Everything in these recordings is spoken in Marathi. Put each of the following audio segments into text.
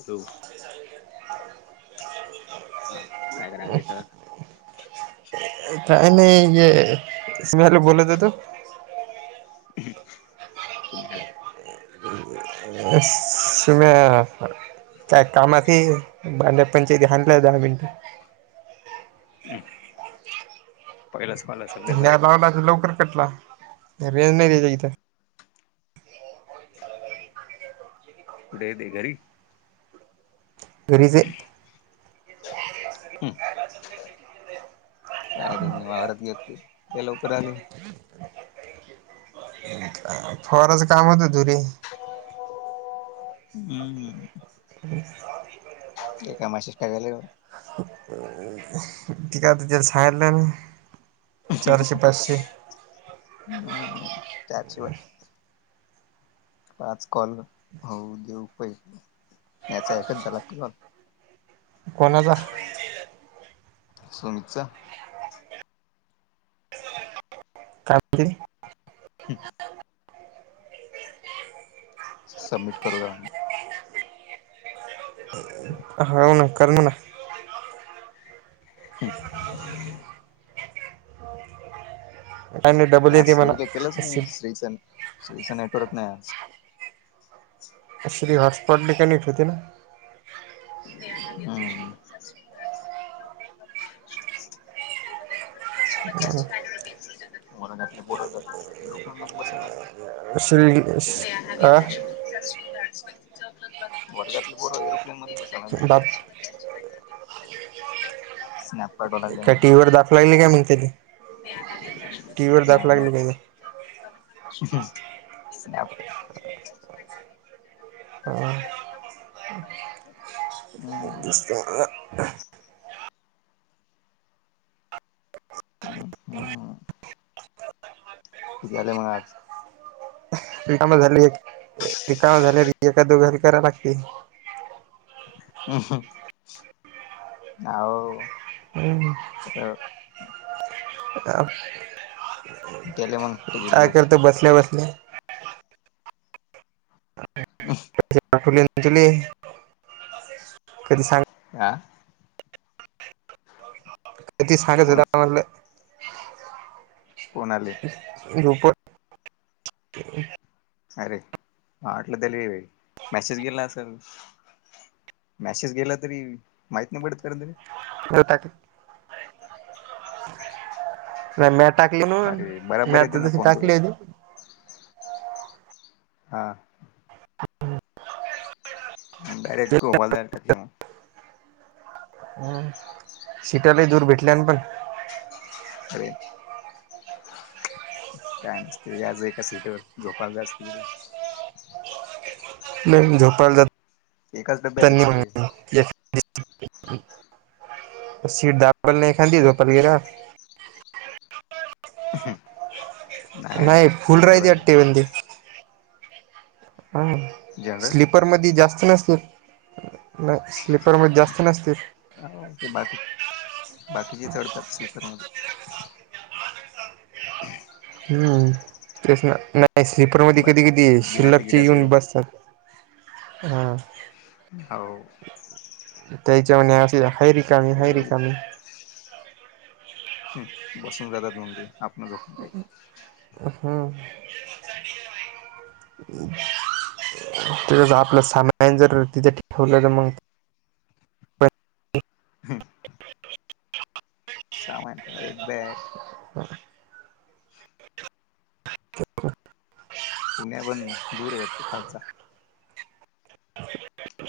हॅलो! हा काय करायलीस काही नाही ये [inaudible] बोलत होतो सुमेला म्ह [unintelligible] समे काय कामाात बांध पणचे घ आणलं दहा मिनिटं हम् पहिलाच कॉल असेल त्याचा लावला तर लवकर कटला रेंज नाही त्याच्या इिथे कुठे ते घरी घरीचेे काय तुम्ही वावरात येतं इतक्या लवकर आले फारचं काम होत आधुरी हम्म हं एका माशि [inaudible] ष्ट टाकाले ह. ते काय झालं सांगलं चारशे पाचशे हम्म चारशे पाचशे पाच कॉल होऊ दे पाहिले याचा एकच झाला कॉल कोणाचा. सुमितचं काय म्हणत [inaudible] क [inaudible] समिट करू का. [inaudible] हावन कर ना हम्म, आणि डब आज स्त्रीला केलंच नाही स्त्रीचं स्त्रीचं नेटवर्क नाही आज. श्री हॉट पॉट मेकॅनिकल होती ना. हा. ला घ पोर रुना बसायला श्री [unintelligible] अ बवीज श [inaudible] वर्गातले बर एरोप्लेन मध्ये बाप बसलंयत [inaudible] का टी व्ही व दाखव येईना म्हनं तेले नाव नाय काय ते [inaudible] हम्म, जसं अ हं हं ते गेल्याआज रिकामे झाली काम झाली एका धरी करा लागते आव हम्म तसं अ. [inaudible] गेले मगं काय करतं बसल्या बसल्या अ [unintelligible] कधी सांग आ [inaudible] किती साडे [unintelligible] वाजलं. कोणाले? रूपर - - [unintelligible] अरे! मला वाटला तेले मेसेज गेला असल. मॅसेज गेला तरी माहित नाही पडत त्याले? होता तो [inaudible] नाही म्या टाकली म्हणुन अरे बराबर म्या येते आता ना तसं फोन पे टाकली यानी. हा. डायरेक्ट [unintelligible] मग हम्म. सिटा लई दूर भेटल्यान पण. अरे! काय मतेज्या असं एका सीट वर झोपा जा अस तिकडे. नाही. मी झोपायला जात एकाच डब्यात आहेत त्यांनी सगळे [unintelligible] [unintelligible] सीट दा [unintelligible] पणनाही खाली झोपायला गेल्यावर नाही. फुल कस काय राहिते दाबा अट्टी बंदी. ह. स्लीप - - जनरल स्लीपरमध्ये जास्त नसतो. नाही. स्लीपरमध्ये जास्त नसतील. हा. ओके बाकी. बाकीचे चढतात स्लीपर मध्ये. हम्म. तेच ना, नाही. स्लीपर मध्ये कधी कधी बाकी बिना शिल्लकचे तिकिटाचे येऊन बसतात. हां. हाओ. त्याच्यामध्ये [unintelligible] हैरिकामी ते हैरिकामी हम्म बसून जातात म्हंली आपण झोपाय अ हं [unintelligible] [inaudible] [unintelligible] तेच आपलं सामान जर तिथं ठेवलं तर मं [unintelligible] सामान काय एक बॅग. [unintelligible] [unintelligible] पुण्यावंन दूर हाय वाटतं खालचा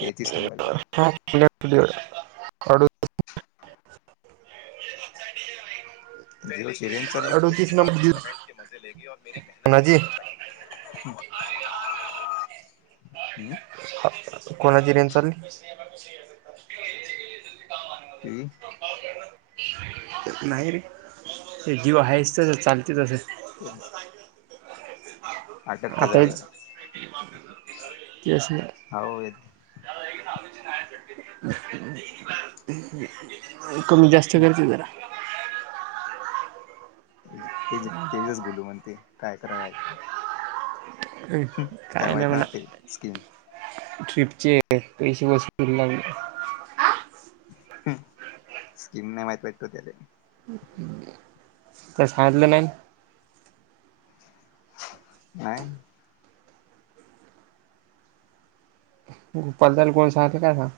तेहतीस नंबर त्याचा. [unintelligible] [unintelligible] [unintelligible] अडोतीस नंबर दिवस कोणाची [inaudible] हं. कोणाची रेन चाली? ते - - [unintelligible] नाही रे, ते जीव आहेस चालतय तसं. [unintelligible] अटक आता केल्याल. तेच ना अवो येत. [inaudible] कमी जास्त करते जरा. [unintelligible] बोलू म्हणते काय करायला ते? काय नाय माहित नाही म्हणा. वाटते स्कीम ट्रिपचे पैसे वसुल [unintelligible] लागले. हूं. स्किम नाई माहित वाटतं त्याला. काय झाडणं नाही [unintelligible] नाही. [unintelligible] कोण सांगत त्यांना?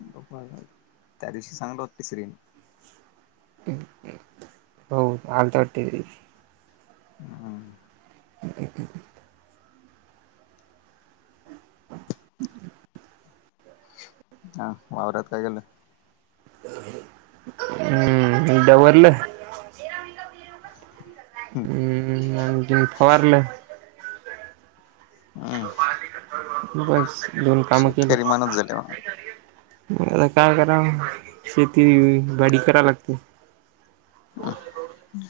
[unintelligible] त्या दिवशी सांगलं होती तिसरी. हो [unintelligible] हम्म. ठीकय ठीकय. [inaudible] हा वावरात काय केलं? हम्म डवरलं. हम्म आणखीन फवारलं. हम्म. बस दोन कामं केली. शेतकरी माणूस झाले म मग आता काय करावं? शेती [unintelligible] करा लागते.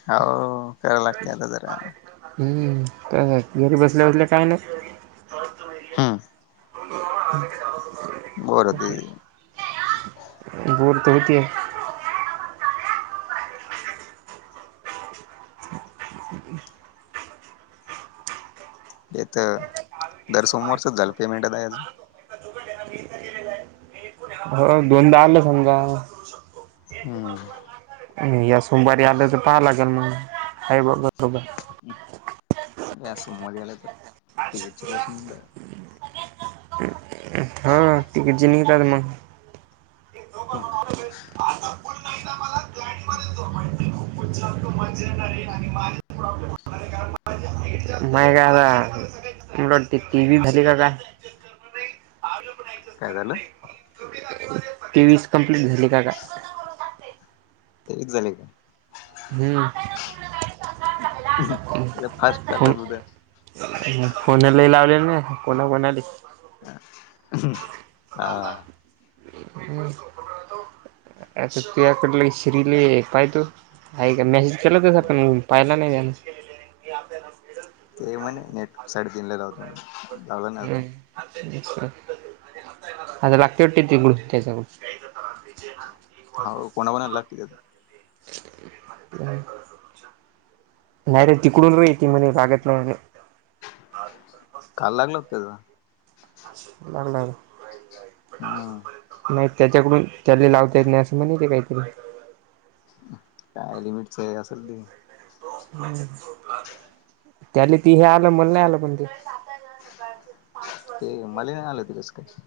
हो करा लागते आता जरा. हम्म, काय हाय? घरी बसल्या बसल्या काय नाही. हम्म. [unintelligible] बोर होते. बोर तर होते. ते तर, दर सोमवरचच झालं पेमेंट [unintelligible] हो दोनदा आलं समजा हम्म. नाही या सोमवारी आलं तर पहा लागेल मला आहे बघ तोवर या सोमवारी आल तर तीकडच्या प्रश्न [unintelligible] हां. हा तिघेजण येणार मग. हं. [unintelligible] पण नाही मला गाणी म ज [unintelligible] माय काय आता मला तेवीस झाली का काय? काय झालं? तेवीस कंप्लीट झाली का काय? तेवीस झाले का? हम. फास्ट चाललत उद्या. फोन लय लावले ना कोणा कोणाले? हां. आता तू याकडला श्रीले पाहितो हाय का मेसेज केला तस आपण पाहिला नाही त्यान आपल्याला ते म्हणे नेट साईड दिनलेला होतो जाला ना अजून हम्म आता बाकी वाटते त गुड त्याचा गत [unintelligible] हो कोणा कोणाला लागते त्यात नाही. नाहीरे तिकडून रे ते मला लागत काल लागलं होत ना. लाग लागल हां. नाही त्याच्याकडून त्याला लावता येत नाही असं म्हणिते काहीतरी काय लिमिटस आहे असल ते त्याल ती हे आलं मला नाही आलं पण ते ते मला नाही आलं तिलाच काही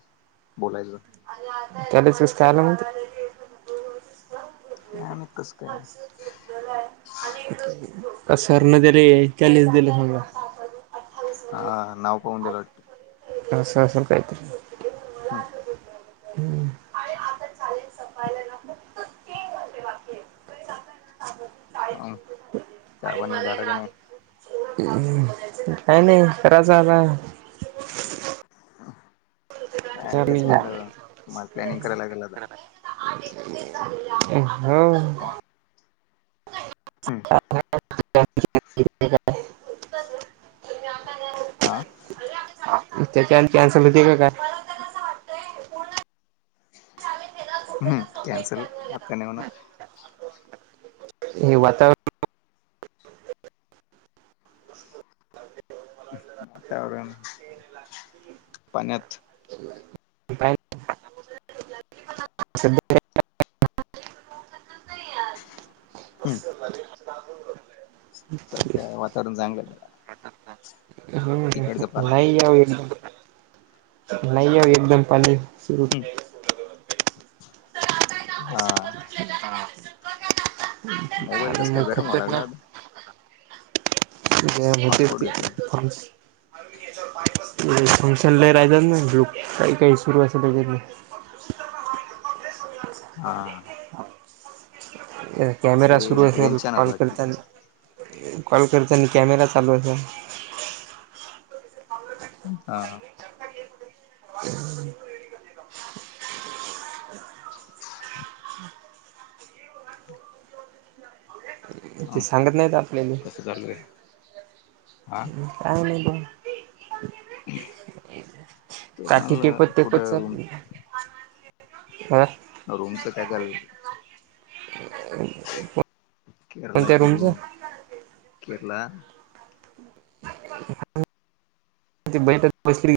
बोलायचं [unintelligible] कम्ही कस का? का सर ने त्याले चॅलेंज दिलं म्हणून. हा नाव पाऊडेेल वाट ह स सल कायतरी हा हम्म ह त्या प झालं की नाही काय नाही खरा झा आला ह तेच म्हटलं तुम्हाला प्लॅनिंग करायला लागेलं अता- हम्. हा [unintelligible] आा त्याच्यांत कॅन्सल होती काय? हम्म कॅन्सल आत्या नाही म्हणा हे वातावरण वातावरण, पाण्यात [unintelligible] सध्या हम्म च त्या वातावरण चांगलं झा तिकडे जपाय लागत नवीन नाही आहे. एकदम खाली हम् हा. [unintelligible] मोबाईल आणि कसं काय मग गरम व्हाला लागला आता खतरनाक होतीच हॉटस्पॉट ती घेतलं कौशल्य राहिलेलं नाही काही काही सुरू असत तिकडं- हा. कॅमेरा ते सुरू असेल रेंजच्या नव्हती कॉल वाटते करताना. कॉल करतानी कॅमेरा चालू आहे का? हा हा. [inaudible] ते हा सांगत नाहीत आपल्याले. कसं चालू आहे. हा. काय नाही ब. [inaudible] तेच काठी म्हणलं टेपत कुठं टेपत आहे रूम. ह रूमचं काय झालं? कोणत्या केरलाचे रूमचं रूम, केरला [inaudible] बै फारी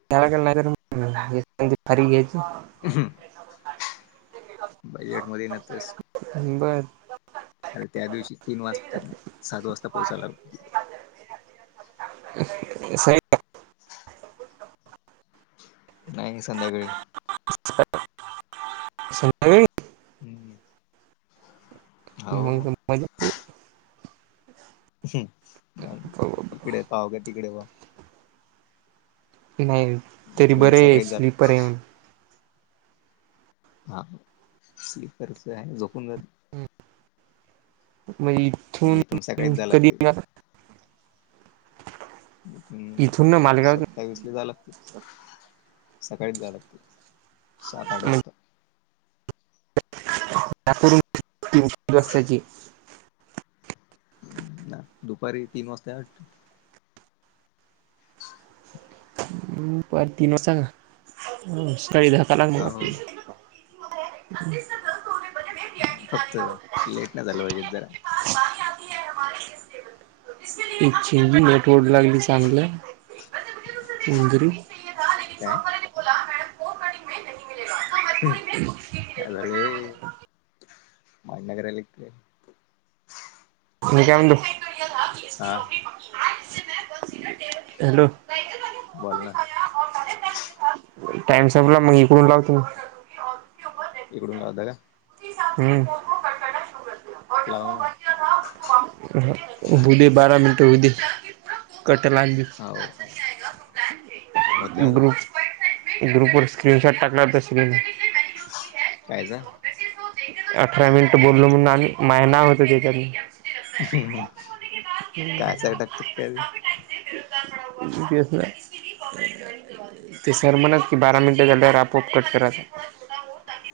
घ्यायची. अहं. बजेट मध्ये न तेच अंबद अर त्या दिवशी तीन वाजता नाही सात वाजता पोचायला स [unintelligible] नाही संध्याकाळी ह सगळी हम्म हो मग मज्जाच आहे. येते इकडे पहावं का तिकडे पहावं. नाही, तरी इथून बरं आहे, सकाळी जा स्लीपर ए. हा, स्लीपरच आहे झोपून जाते म इथून सकाळीच जाय कधी? लागते इथून ना मालगाव स वीसला जाव लागते सकाळीच जाय लागते सात आठ वाजता ल्याची दुपारी तीन वाजता वाट पर तन वाां सळी धका लागणार हो बा ग हा फक्त लेट नाही झाचालूहिजे इदर इच्छिी नटवड लागली चांगलं मुंदरी काय आले माय नगर एक हे का म्हध हा हॅलो बोल ना टाइम संपला मग इकडून लावतेो मी इकडून लावता का हम्म लावून भोली बारा मिनटे होदी कट लागली हो होते आता ग्रुप ग्रुपर स्क्रीनशॉट टाकणार त्या स्न कायच अठरा मिनिट बोललो म्हणून महिना होत त्याच्या ह् कायसा टाकत करी [unintelligible] ते सर म्हणत की बारा मिनिटं झाल्यावर आपआप कट करायचा